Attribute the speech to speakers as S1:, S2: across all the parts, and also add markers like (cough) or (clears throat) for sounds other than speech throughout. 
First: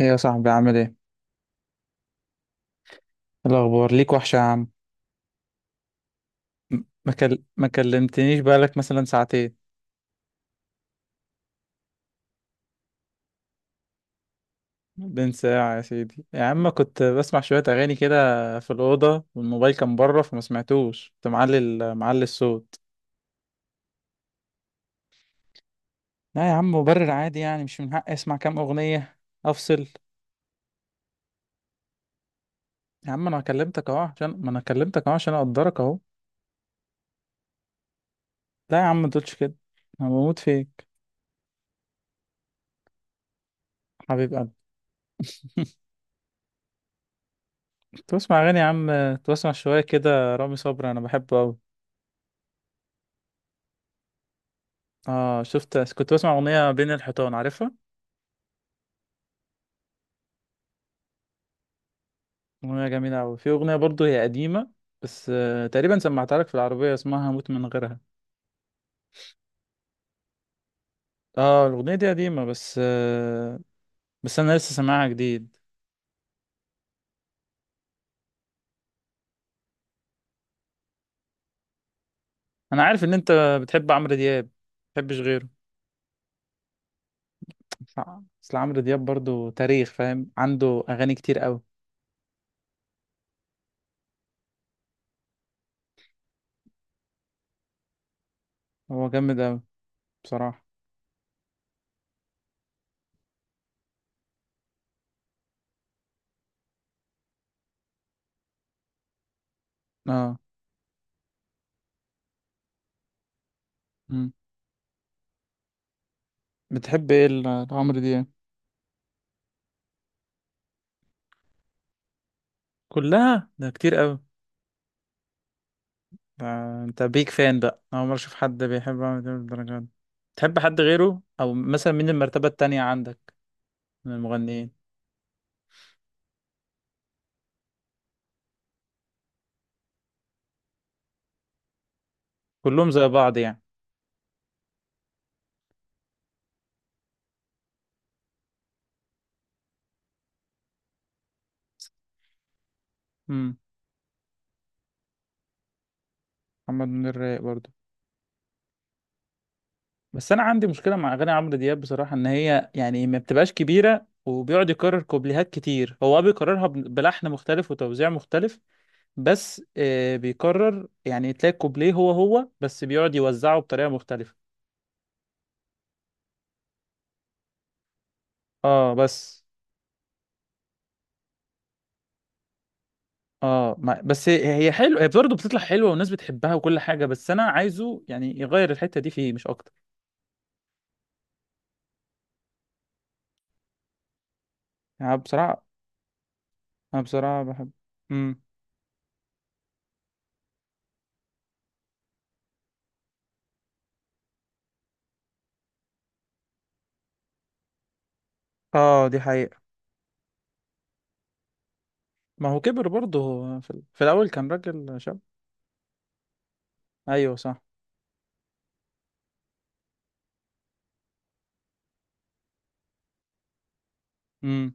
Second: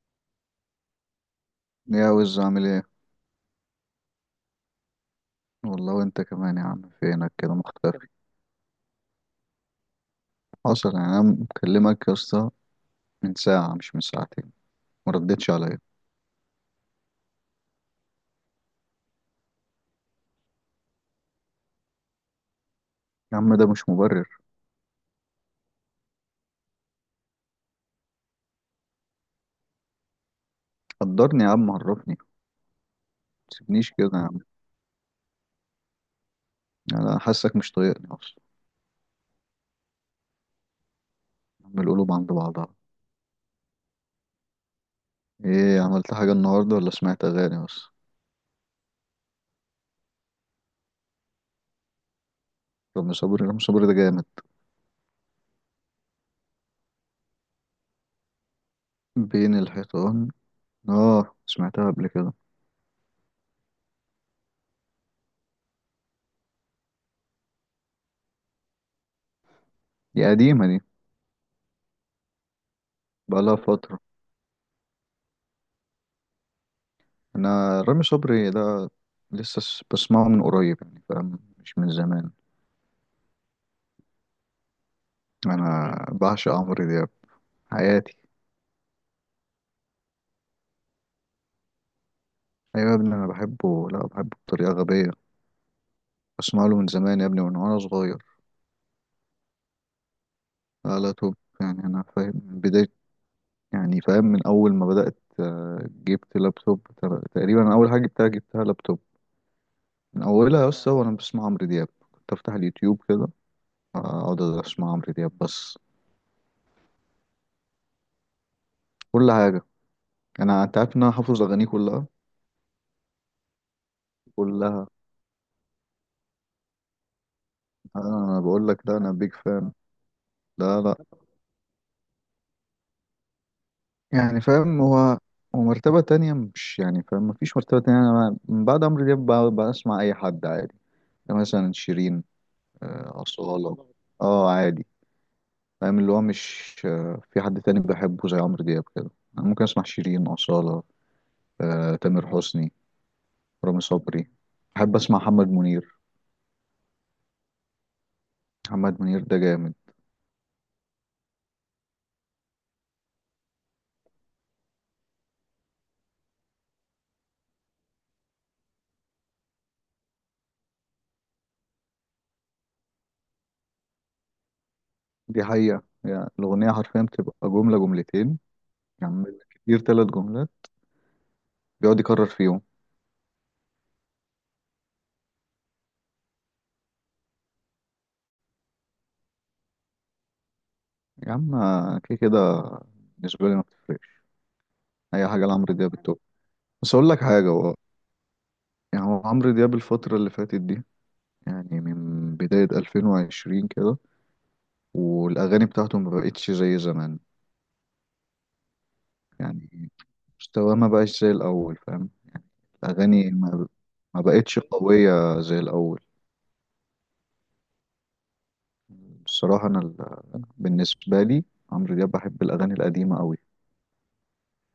S1: ايه يا صاحبي، عامل ايه؟ إيه
S2: يا وز عامل ايه؟
S1: الاخبار؟ ليك وحشه يا عم.
S2: والله وانت كمان يا عم، فينك كده
S1: ما
S2: مختفي؟
S1: كلمتنيش بقالك مثلا ساعتين.
S2: حصل يعني، انا مكلمك يا اسطى من ساعة مش من ساعتين. ما
S1: بين
S2: ردتش
S1: ساعه
S2: عليا.
S1: يا سيدي يا عم، كنت بسمع شويه اغاني كده في الاوضه، والموبايل كان بره فما سمعتوش، كنت معلي معلي الصوت.
S2: يا عم ده مش مبرر.
S1: لا يا عم، مبرر عادي، يعني مش من حقي اسمع كام اغنيه افصل؟
S2: قدرني يا عم، عرفني. ما
S1: يا عم انا كلمتك
S2: تسيبنيش
S1: اهو
S2: كده يا
S1: عشان،
S2: عم،
S1: ما انا كلمتك اهو عشان اقدرك اهو.
S2: انا حاسك مش طايقني اصلا.
S1: لا يا عم ما تقولش كده، انا بموت فيك،
S2: يا عم القلوب عند بعضها.
S1: حبيب قلبي.
S2: ايه عملت حاجة النهاردة ولا سمعت اغاني بس؟
S1: تسمع اغاني يا عم، تسمع شويه كده رامي صبري، انا بحبه قوي.
S2: رامي صبري، رامي صبري ده جامد.
S1: اه شفت، كنت بسمع اغنيه بين الحيطان، عارفها؟
S2: بين الحيطان. اه سمعتها قبل كده.
S1: اغنيه جميله قوي. في اغنيه برضو هي قديمه بس آه، تقريبا سمعتها لك في العربيه، اسمها هموت من غيرها.
S2: دي قديمة دي.
S1: اه الاغنيه دي قديمه بس
S2: بقالها
S1: آه.
S2: فترة.
S1: بس انا لسه سامعها جديد.
S2: انا رامي صبري ده لسه بسمعه من قريب، يعني فاهم، مش من زمان.
S1: انا عارف ان انت بتحب عمرو دياب، ما بتحبش غيره.
S2: انا بعشق عمرو دياب،
S1: بس
S2: حياتي.
S1: بس عمرو دياب برضو تاريخ، فاهم؟ عنده اغاني كتير قوي.
S2: ايوه يا ابني انا بحبه، لا بحبه بطريقه غبيه. بسمع له من زمان يا ابني، من وانا صغير.
S1: هو جامد قوي بصراحه.
S2: لا لا توب، يعني انا فاهم من بدايه، يعني فاهم من اول ما بدات، جبت لابتوب. تقريبا أنا اول حاجه جبتها، لابتوب من
S1: اه.
S2: اولها. بس هو انا بسمع عمرو دياب، كنت افتح اليوتيوب كده،
S1: مم.
S2: اقعد اسمع عمرو دياب بس.
S1: بتحب ايه لعمرو دياب؟
S2: كل حاجه. انت عارف ان انا حافظ اغانيه كلها.
S1: كلها؟ ده كتير قوي
S2: كلها.
S1: ده. انت بيك فان بقى، اول
S2: انا
S1: مره اشوف
S2: أنا
S1: حد
S2: بقول لك، ده
S1: بيحب
S2: انا
S1: عمرو
S2: بيج
S1: دياب
S2: فان.
S1: للدرجه دي. تحب حد
S2: لا لا.
S1: غيره؟ او مثلا مين المرتبه التانية عندك من
S2: يعني فاهم
S1: المغنيين؟
S2: هو، ومرتبة تانية مش، يعني فاهم، مفيش مرتبة تانية. أنا من بعد عمرو دياب بسمع أي حد عادي. يعني مثلا شيرين،
S1: كلهم زي بعض يعني.
S2: أصالة. اه عادي. فاهم اللي هو مش، في حد تاني بحبه زي عمرو دياب كده. أنا ممكن أسمع شيرين، أصالة، تامر حسني،
S1: امم.
S2: رامي صبري. بحب أسمع محمد منير.
S1: محمد منير رايق برضه.
S2: محمد منير ده جامد.
S1: بس انا عندي مشكله مع اغاني عمرو دياب بصراحه، ان هي يعني ما بتبقاش كبيره، وبيقعد يكرر كوبليهات كتير. هو آه بيكررها بلحن مختلف وتوزيع مختلف، بس آه بيكرر، يعني تلاقي كوبليه هو هو، بس بيقعد يوزعه بطريقه مختلفه.
S2: دي حقيقة، يعني الأغنية حرفيا بتبقى جملة جملتين،
S1: اه
S2: يعني
S1: بس.
S2: كتير تلات جملات، بيقعد يكرر فيهم.
S1: اه ما بس هي حلوه، هي برضه بتطلع حلوه والناس بتحبها وكل حاجه، بس انا عايزه يعني يغير الحته دي فيه مش اكتر.
S2: يا عم كده كده بالنسبة لي ما بتفرقش.
S1: يعني
S2: اي حاجه
S1: بصراحه.
S2: لعمرو دياب التوب. بس
S1: انا
S2: اقول لك
S1: بصراحه
S2: حاجه،
S1: بحب.
S2: هو
S1: امم.
S2: يعني هو عمرو دياب الفتره اللي فاتت دي، يعني من بدايه 2020 كده، والاغاني بتاعته ما بقتش زي زمان.
S1: اه دي حقيقه.
S2: يعني مستواه ما بقاش زي الاول، فاهم.
S1: ما هو كبر برضه،
S2: الاغاني
S1: هو في، في
S2: ما
S1: الاول كان
S2: بقتش
S1: راجل شاب.
S2: قويه زي الاول.
S1: ايوه صح.
S2: الصراحه انا بالنسبه لي، عمرو دياب بحب الاغاني القديمه قوي.
S1: امم.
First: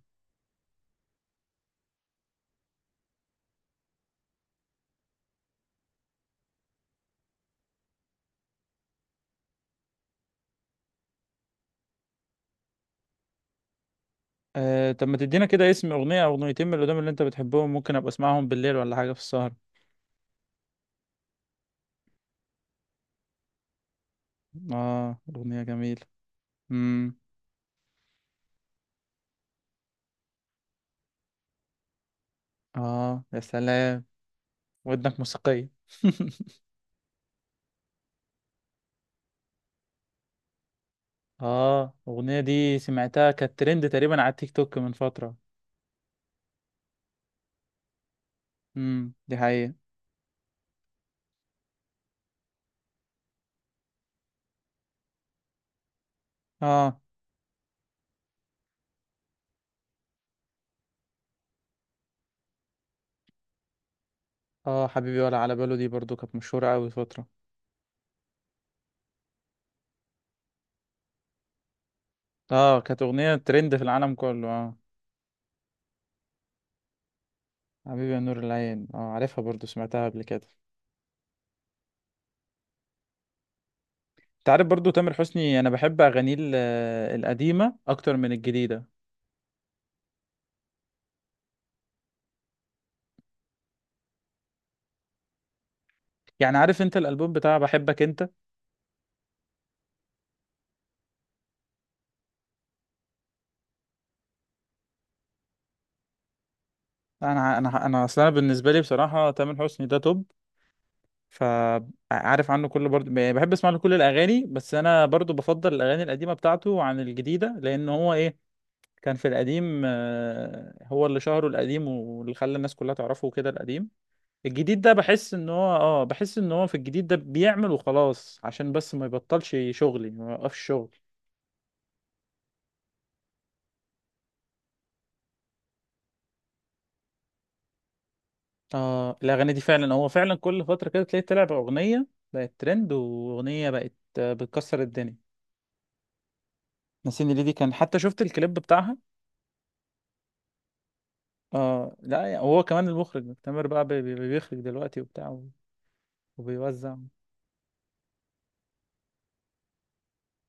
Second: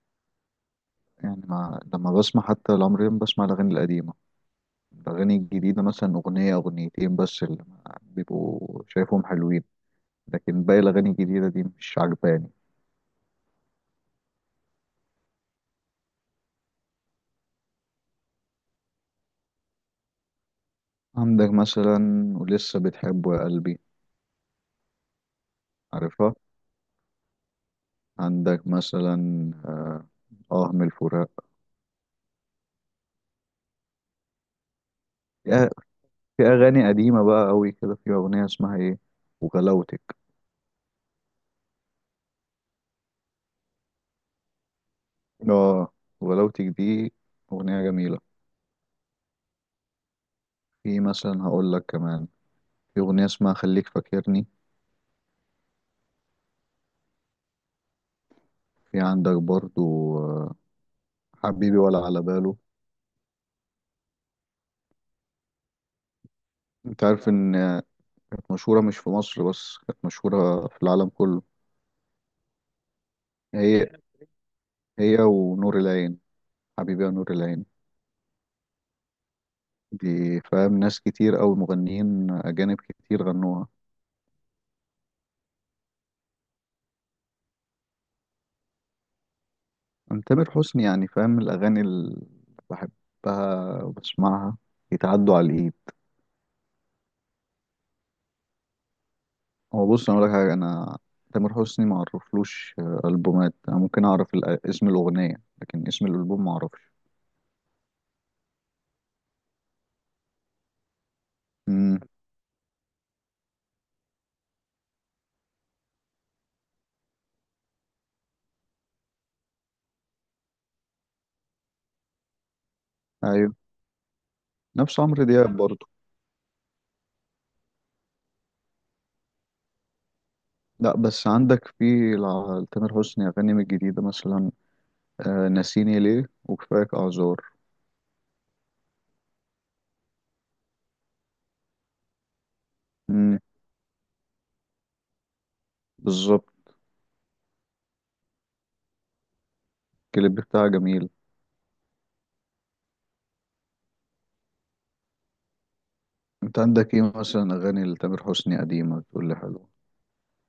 S2: يعني ما لما بسمع حتى لعمرو دياب بسمع الاغاني القديمه. الاغاني الجديده مثلا اغنيه اغنيتين بس اللي بيبقوا شايفهم حلوين، لكن باقي الأغاني الجديدة دي مش عجباني.
S1: آه طب ما تدينا كده اسم اغنيه او اغنيتين من اللي قدام اللي انت بتحبهم، ممكن ابقى اسمعهم بالليل ولا حاجه في السهره.
S2: عندك مثلا، ولسه بتحبه يا قلبي،
S1: اه اغنيه جميله.
S2: عارفها.
S1: امم.
S2: عندك مثلا، آه آه من الفراق.
S1: اه يا سلام، ودنك موسيقيه.
S2: يا- في أغاني قديمة بقى أوي كده، في أغنية اسمها إيه، وغلاوتك.
S1: (laughs) اه الاغنيه دي سمعتها، كانت ترند تقريبا على التيك توك من فتره.
S2: آه، وغلاوتك دي أغنية جميلة.
S1: دي حقيقة.
S2: في مثلا هقول لك كمان، في أغنية اسمها خليك فاكرني.
S1: اه.
S2: في عندك برضو حبيبي ولا على باله.
S1: اه حبيبي ولا على باله دي برضو كانت مشهورة أوي
S2: أنت
S1: فترة.
S2: عارف إن، مشهورة مش في مصر بس، كانت مشهورة في العالم كله.
S1: اه كانت أغنية ترند في
S2: هي
S1: العالم كله اه.
S2: هي ونور العين، حبيبي يا نور العين.
S1: حبيبي يا نور العين، اه عارفها برضو، سمعتها قبل
S2: دي
S1: كده.
S2: فاهم ناس كتير أوي، مغنيين أجانب كتير غنوها.
S1: انت عارف برضو تامر حسني، انا بحب اغانيه القديمة اكتر من الجديدة.
S2: أنا تامر حسني يعني فاهم، الأغاني اللي بحبها وبسمعها يتعدوا على الإيد.
S1: يعني عارف انت الالبوم بتاع بحبك انت؟
S2: هو بص أنا أقول لك حاجة، أنا تامر حسني ما أعرفلوش ألبومات. أنا ممكن أعرف اسم الأغنية، لكن اسم الألبوم ما أعرفش.
S1: انا اصلا بالنسبة لي بصراحة تامر حسني ده توب،
S2: امم.
S1: فعارف عنه كله، برضو بحب اسمع له كل الاغاني، بس انا برضو بفضل الاغاني القديمة بتاعته عن الجديدة، لان هو ايه، كان في القديم آه، هو اللي شهره، القديم واللي خلى الناس كلها تعرفه كده
S2: أيوه.
S1: القديم. الجديد ده
S2: نفس عمرو
S1: بحس ان
S2: دياب
S1: هو
S2: برضه.
S1: اه، بحس ان هو في الجديد ده بيعمل وخلاص عشان بس ما يبطلش شغلي، ما يوقفش شغل.
S2: لا، بس عندك في، تامر حسني أغاني من الجديدة مثلا، ناسيني ليه وكفاك أعذار.
S1: اه الاغاني دي فعلا، هو فعلا كل فترة كده تلاقي طلع باغنية بقت ترند،
S2: امم.
S1: واغنية بقت آه، بتكسر الدنيا.
S2: بالظبط.
S1: ناسيني ليه دي كان حتى شفت الكليب بتاعها.
S2: الكليب بتاعها جميل.
S1: اه لا يعني هو كمان المخرج، تامر بقى بيخرج دلوقتي وبتاع،
S2: انت عندك
S1: وبيوزع.
S2: ايه مثلا اغاني لتامر حسني قديمه تقول لي حلوه؟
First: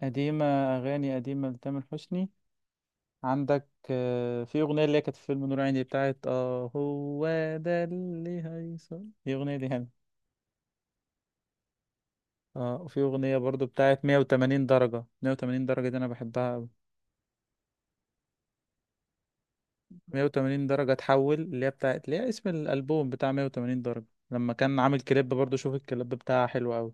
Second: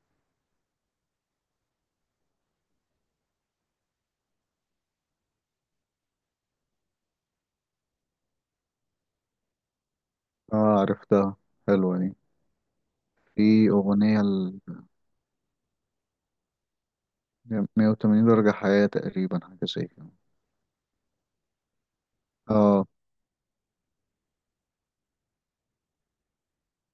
S1: قديمة، أغاني قديمة لتامر حسني، عندك آه، في أغنية اللي هي كانت في فيلم نور عيني بتاعت اه هو، ده اللي هيصل، دي أغنية دي حلوة.
S2: اه عرفتها، حلوه دي.
S1: اه وفي أغنية برضو
S2: في
S1: بتاعت
S2: اغنيه ل
S1: 180 درجة، 180 درجة دي أنا بحبها أوي.
S2: 180 درجه، حياه تقريبا حاجه زي كده.
S1: 180 درجة تحول، اللي هي بتاعت، اللي هي اسم
S2: اه.
S1: الألبوم بتاع 180 درجة. لما كان عامل كليب برضو، شوف الكليب بتاعها حلو أوي.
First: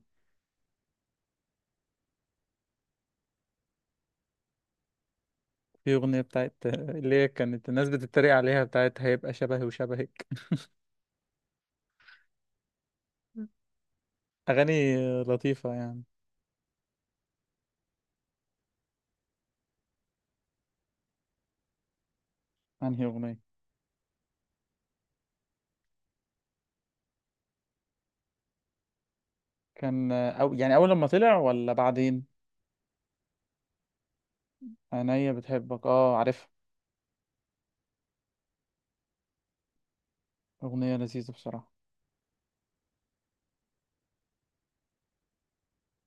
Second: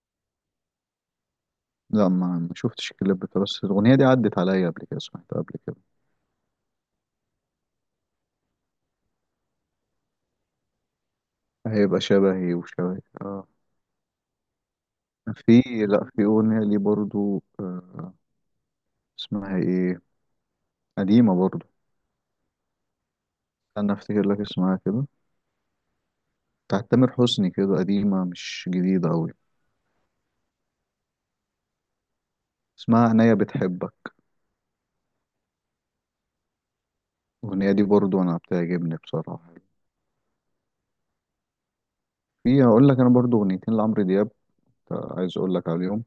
S2: لا ما شفتش الكليب بتاع، بس الاغنيه دي عدت عليا قبل كده، سمعتها قبل كده.
S1: في أغنية بتاعت (laughs) اللي هي كانت الناس بتتريق عليها، بتاعت هيبقى شبهي وشبهك. (laughs)
S2: هيبقى شبهي وشبهي، اه.
S1: أغاني
S2: في،
S1: لطيفة يعني.
S2: لا في اغنيه لي برضو، اسمها ايه، قديمه برضو.
S1: أنهي أغنية؟
S2: انا افتكر لك اسمها كده، بتاعت تامر حسني كده قديمه مش جديده قوي.
S1: كان أو يعني أول لما طلع ولا بعدين؟
S2: اسمها عينيا بتحبك.
S1: عينيا بتحبك، اه عارفها،
S2: الأغنية دي برضو أنا بتعجبني بصراحة.
S1: أغنية لذيذة بصراحة.
S2: في هقول لك، انا برضو اغنيتين لعمرو دياب، عايز اقول لك عليهم.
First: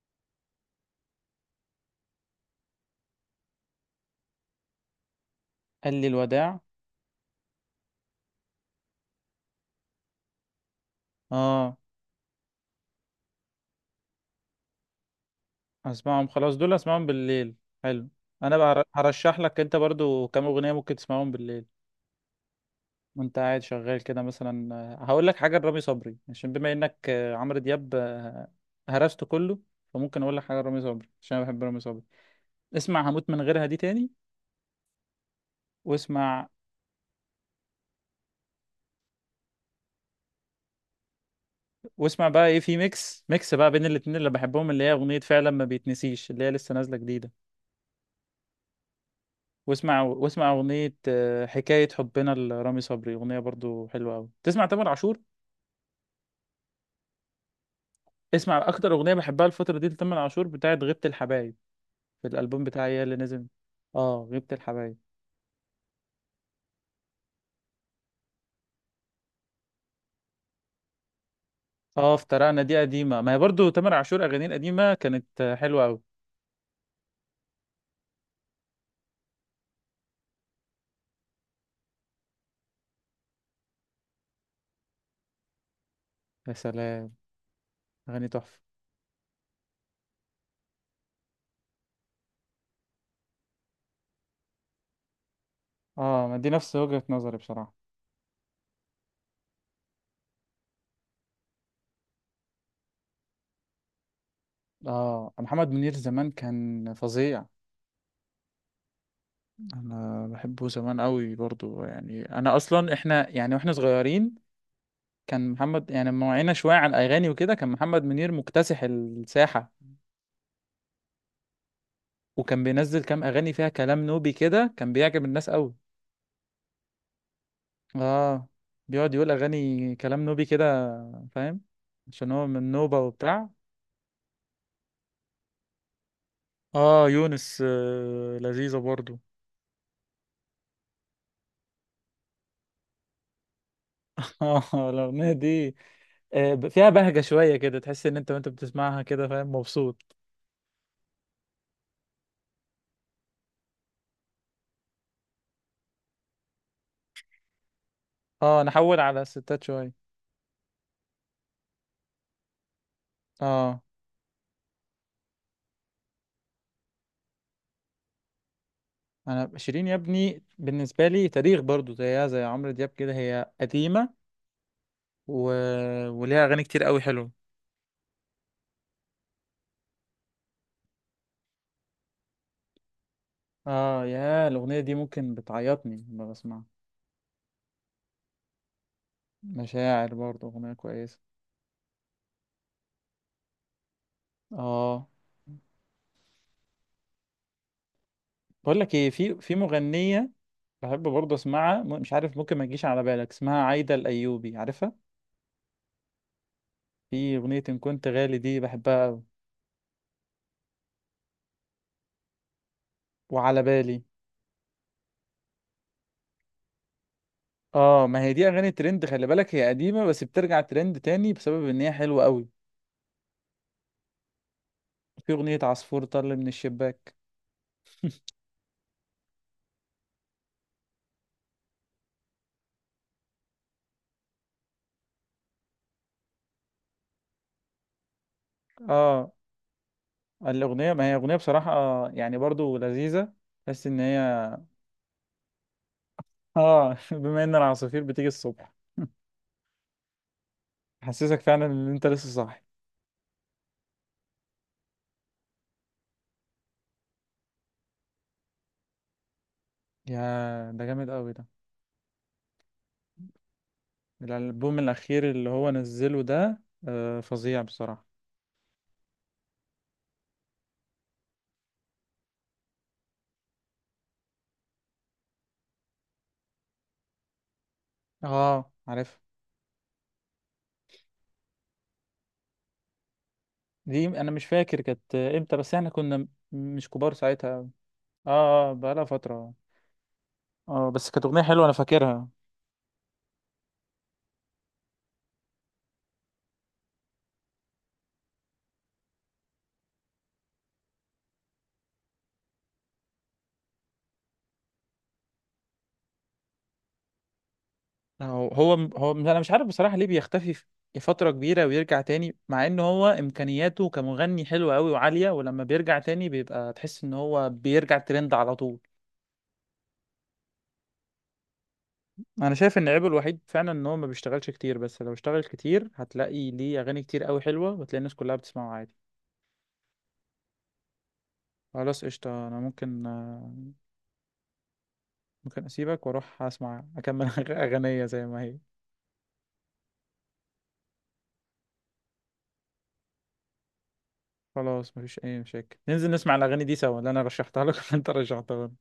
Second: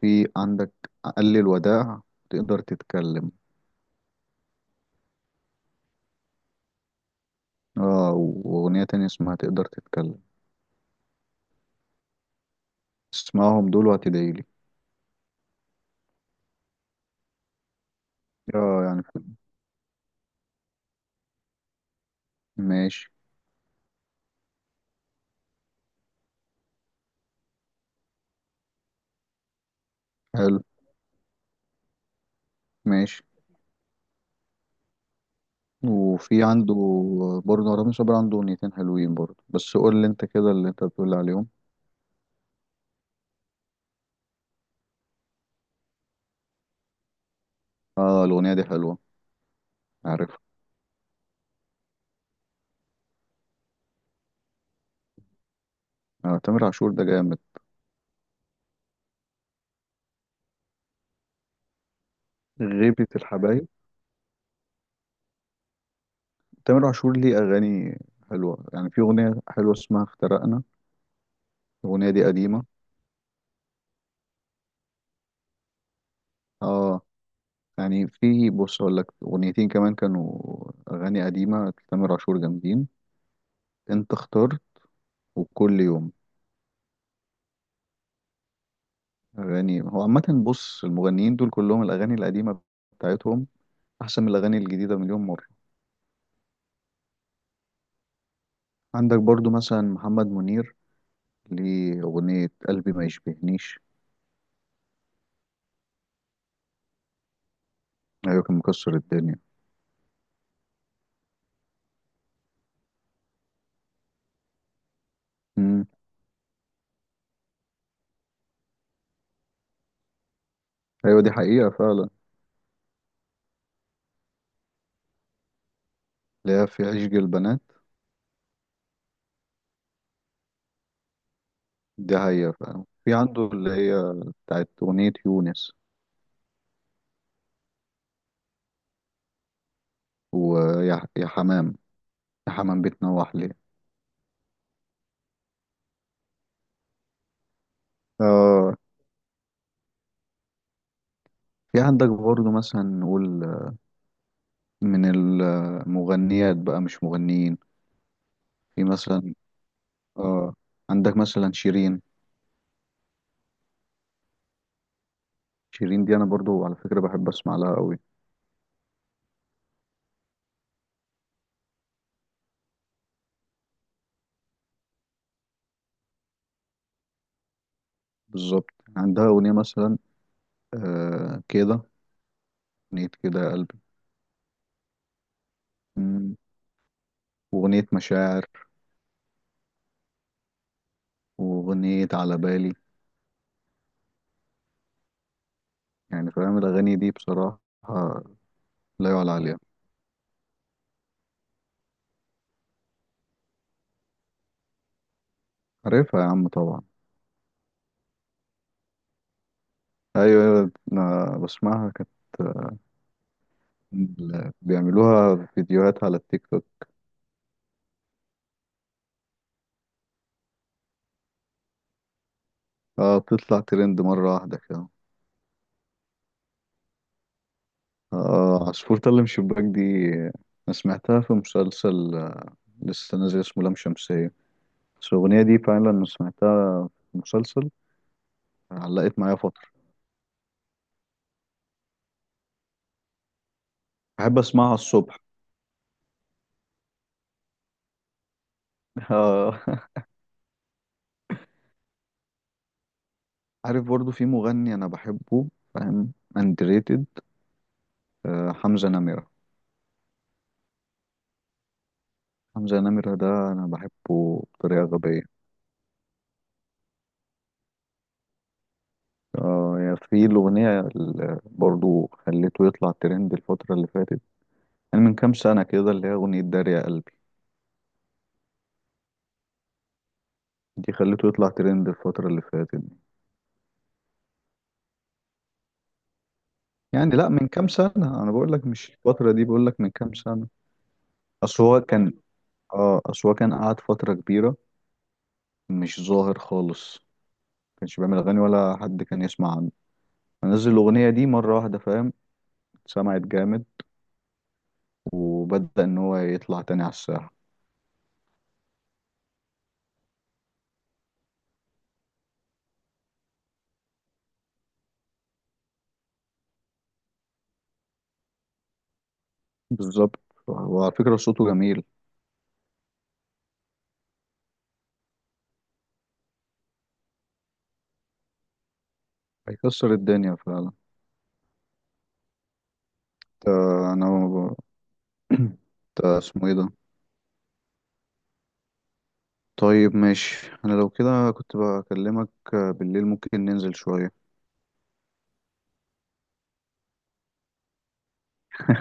S2: في عندك قال الوداع، تقدر تتكلم.
S1: قال لي الوداع،
S2: اه. واغنيه تانية اسمها تقدر تتكلم.
S1: اه.
S2: اسمعهم دول وهتدعيلي.
S1: هسمعهم خلاص، دول هسمعهم بالليل. حلو. انا
S2: اه
S1: بقى
S2: يعني
S1: هرشح لك انت برضو كام أغنية ممكن تسمعهم بالليل
S2: ماشي.
S1: وانت قاعد شغال كده مثلا. آه، هقول لك حاجة لرامي صبري عشان بما انك آه، عمرو دياب آه، هرسته كله، فممكن اقول لك
S2: حلو.
S1: حاجة لرامي صبري عشان انا بحب رامي صبري. اسمع
S2: ماشي.
S1: هموت من غيرها دي تاني،
S2: وفي
S1: واسمع،
S2: عنده برضه رامي صبري، عنده اغنيتين حلوين برضه، بس قول لي انت كده اللي انت بتقول عليهم.
S1: واسمع بقى ايه، في ميكس، ميكس بقى بين الاتنين اللي بحبهم اللي هي أغنية فعلا ما بيتنسيش، اللي هي لسه نازلة جديدة.
S2: اه الاغنيه دي حلوه.
S1: واسمع،
S2: عارفها.
S1: واسمع أغنية آه، حكاية حبنا لرامي صبري، أغنية برضو حلوة أوي. تسمع تامر عاشور،
S2: آه تامر عاشور ده جامد.
S1: اسمع أكتر أغنية بحبها الفترة دي لتامر عاشور بتاعت غيبة الحبايب، في الألبوم بتاعي يا
S2: غيبة
S1: اللي نزل.
S2: الحبايب.
S1: اه غيبة الحبايب.
S2: تامر عاشور ليه اغاني حلوه، يعني في اغنيه حلوه اسمها افترقنا، الاغنيه
S1: اه
S2: دي
S1: افترقنا
S2: قديمه.
S1: دي قديمة، ما هي برضو تامر عاشور أغانيه القديمة كانت آه، حلوة أوي.
S2: اه يعني في بص اقول لك، اغنيتين كمان كانوا اغاني قديمه لتامر عاشور جامدين. انت اختار. وكل يوم.
S1: يا سلام، أغاني تحفة.
S2: اغاني هو عامه بص، المغنيين دول كلهم الاغاني القديمه بتاعتهم احسن من الاغاني الجديده مليون مره.
S1: اه ما دي نفس وجهة نظري بصراحة.
S2: عندك برضو مثلا محمد منير، ليه اغنيه قلبي ما يشبهنيش.
S1: اه محمد منير زمان كان فظيع.
S2: ايوه كان مكسر الدنيا.
S1: انا بحبه زمان قوي برضو، يعني انا اصلا احنا يعني واحنا صغيرين كان
S2: امم.
S1: محمد، يعني لما وعينا شوية على الأغاني وكده كان محمد منير مكتسح الساحة.
S2: ايوه دي حقيقه فعلا.
S1: وكان بينزل كام أغاني فيها كلام نوبي كده، كان بيعجب الناس قوي.
S2: اللي هي في عشق البنات.
S1: اه بيقعد يقول أغاني كلام نوبي كده، فاهم،
S2: دي
S1: عشان هو
S2: حقيقه
S1: من
S2: فعلا،
S1: نوبة
S2: في عنده
S1: وبتاع.
S2: اللي هي بتاعت اغنيه يونس.
S1: اه يونس آه لذيذة برضو.
S2: ويا حمام، حمام بتنوح ليه.
S1: (laughs) اه الأغنية دي آه فيها بهجة شوية كده، تحس إن أنت وأنت
S2: اه.
S1: بتسمعها كده فاهم مبسوط.
S2: في عندك برضه مثلا نقول من المغنيات بقى، مش مغنيين.
S1: اه
S2: في
S1: نحول على
S2: مثلا،
S1: الستات شوية.
S2: اه، عندك مثلا شيرين.
S1: اه.
S2: شيرين دي انا برضو على فكرة بحب اسمع لها قوي.
S1: انا شيرين يا ابني بالنسبه لي تاريخ برضو، زيها زي عمرو دياب كده، هي قديمه و... وليها اغاني كتير قوي حلوه.
S2: بالظبط. عندها اغنية مثلا، آه كده، اغنية كده يا قلبي.
S1: اه يا، الاغنيه دي ممكن بتعيطني لما
S2: مم،
S1: بسمعها.
S2: واغنية مشاعر،
S1: مشاعر برضو اغنيه كويسه.
S2: واغنية على بالي.
S1: اه
S2: يعني فاهم الاغاني دي بصراحة
S1: بقول لك ايه،
S2: لا يعلى
S1: في
S2: عليها.
S1: مغنيه بحب برضو اسمعها، مش عارف ممكن ما تجيش على بالك، اسمها عايده الايوبي، عارفها؟
S2: عارفها يا عم طبعا.
S1: في اغنيه ان كنت غالي دي بحبها قوي،
S2: ايوه ايوه أنا بسمعها، كانت
S1: وعلى بالي.
S2: بيعملوها فيديوهات على التيك توك.
S1: اه ما هي دي اغاني ترند، خلي بالك هي قديمه بس بترجع ترند تاني بسبب ان هي حلوه قوي.
S2: اه بتطلع ترند مرة واحدة كده.
S1: في أغنية عصفور طل من الشباك.
S2: اه عصفور طلم شباك دي أنا سمعتها في مسلسل لسه نازل اسمه لام شمسية، بس الأغنية دي فعلا أنا سمعتها في مسلسل، علقت
S1: اه
S2: معايا فترة.
S1: الأغنية ما هي أغنية بصراحة آه، يعني برضو لذيذة بس إن هي
S2: بحب أسمعها الصبح.
S1: اه. (laughs) بما إن العصافير بتيجي الصبح (laughs)
S2: آه. (laughs)
S1: حسسك فعلا إن أنت لسه صاحي.
S2: عارف برضو في مغني أنا بحبه، فاهم، underrated. حمزة نمرة.
S1: يا ده جامد أوي ده.
S2: حمزة نمرة ده أنا بحبه
S1: الألبوم
S2: بطريقة
S1: الأخير
S2: غبية.
S1: اللي هو نزله ده آه فظيع بصراحة.
S2: يعني في الأغنية اللي برضو خليته يطلع ترند الفترة اللي فاتت، يعني من كام سنة كده، اللي هي أغنية دار يا قلبي.
S1: اه عارف.
S2: دي خليته يطلع ترند الفترة اللي فاتت دي.
S1: دي أنا مش فاكر كانت إمتى، بس إحنا كنا مش
S2: يعني
S1: كبار
S2: لأ من كام
S1: ساعتها.
S2: سنة
S1: اه.
S2: أنا بقول لك،
S1: آه،
S2: مش
S1: بقالها
S2: الفترة دي،
S1: فترة.
S2: بقول لك من كام سنة.
S1: اه بس كانت أغنية
S2: أصل
S1: حلوة أنا
S2: هو كان،
S1: فاكرها.
S2: أصل هو كان قعد فترة كبيرة مش ظاهر خالص، ما كانش بيعمل أغاني ولا حد كان يسمع عنه، فنزل الأغنية دي مرة واحدة فاهم، سمعت جامد، وبدأ إن هو يطلع تاني على الساحة.
S1: هو انا مش عارف بصراحة ليه بيختفي في فترة كبيرة ويرجع تاني، مع ان هو امكانياته كمغني حلوة قوي وعالية، ولما بيرجع تاني بيبقى، تحس ان هو بيرجع ترند على طول.
S2: بالظبط. وعلى فكرة صوته جميل.
S1: انا شايف ان عيبه الوحيد فعلا ان هو ما بيشتغلش كتير، بس لو اشتغل كتير هتلاقي ليه اغاني كتير قوي حلوة، وتلاقي الناس كلها بتسمعه عادي.
S2: هيكسر الدنيا فعلا.
S1: خلاص قشطة، انا ممكن آه،
S2: آه، أنا ب- (clears throat)
S1: ممكن
S2: إنت
S1: اسيبك واروح
S2: اسمه إيه ده؟
S1: اسمع اكمل (laughs) اغنية زي ما هي.
S2: طيب ماشي، انا لو كده كنت بكلمك بالليل، ممكن ننزل شوية.
S1: خلاص مفيش اي مشاكل، ننزل نسمع الاغاني دي سوا، اللي انا رشحتها لك (laughs) وانت رشحتها لي.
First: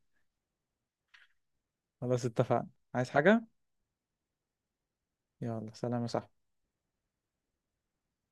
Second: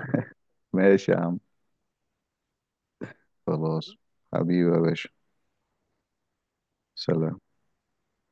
S2: ماشي يا عم.
S1: خلاص اتفقنا. عايز حاجة؟
S2: خلاص. حبيبي يا باشا.
S1: يلا سلام يا صاحبي.
S2: سلام.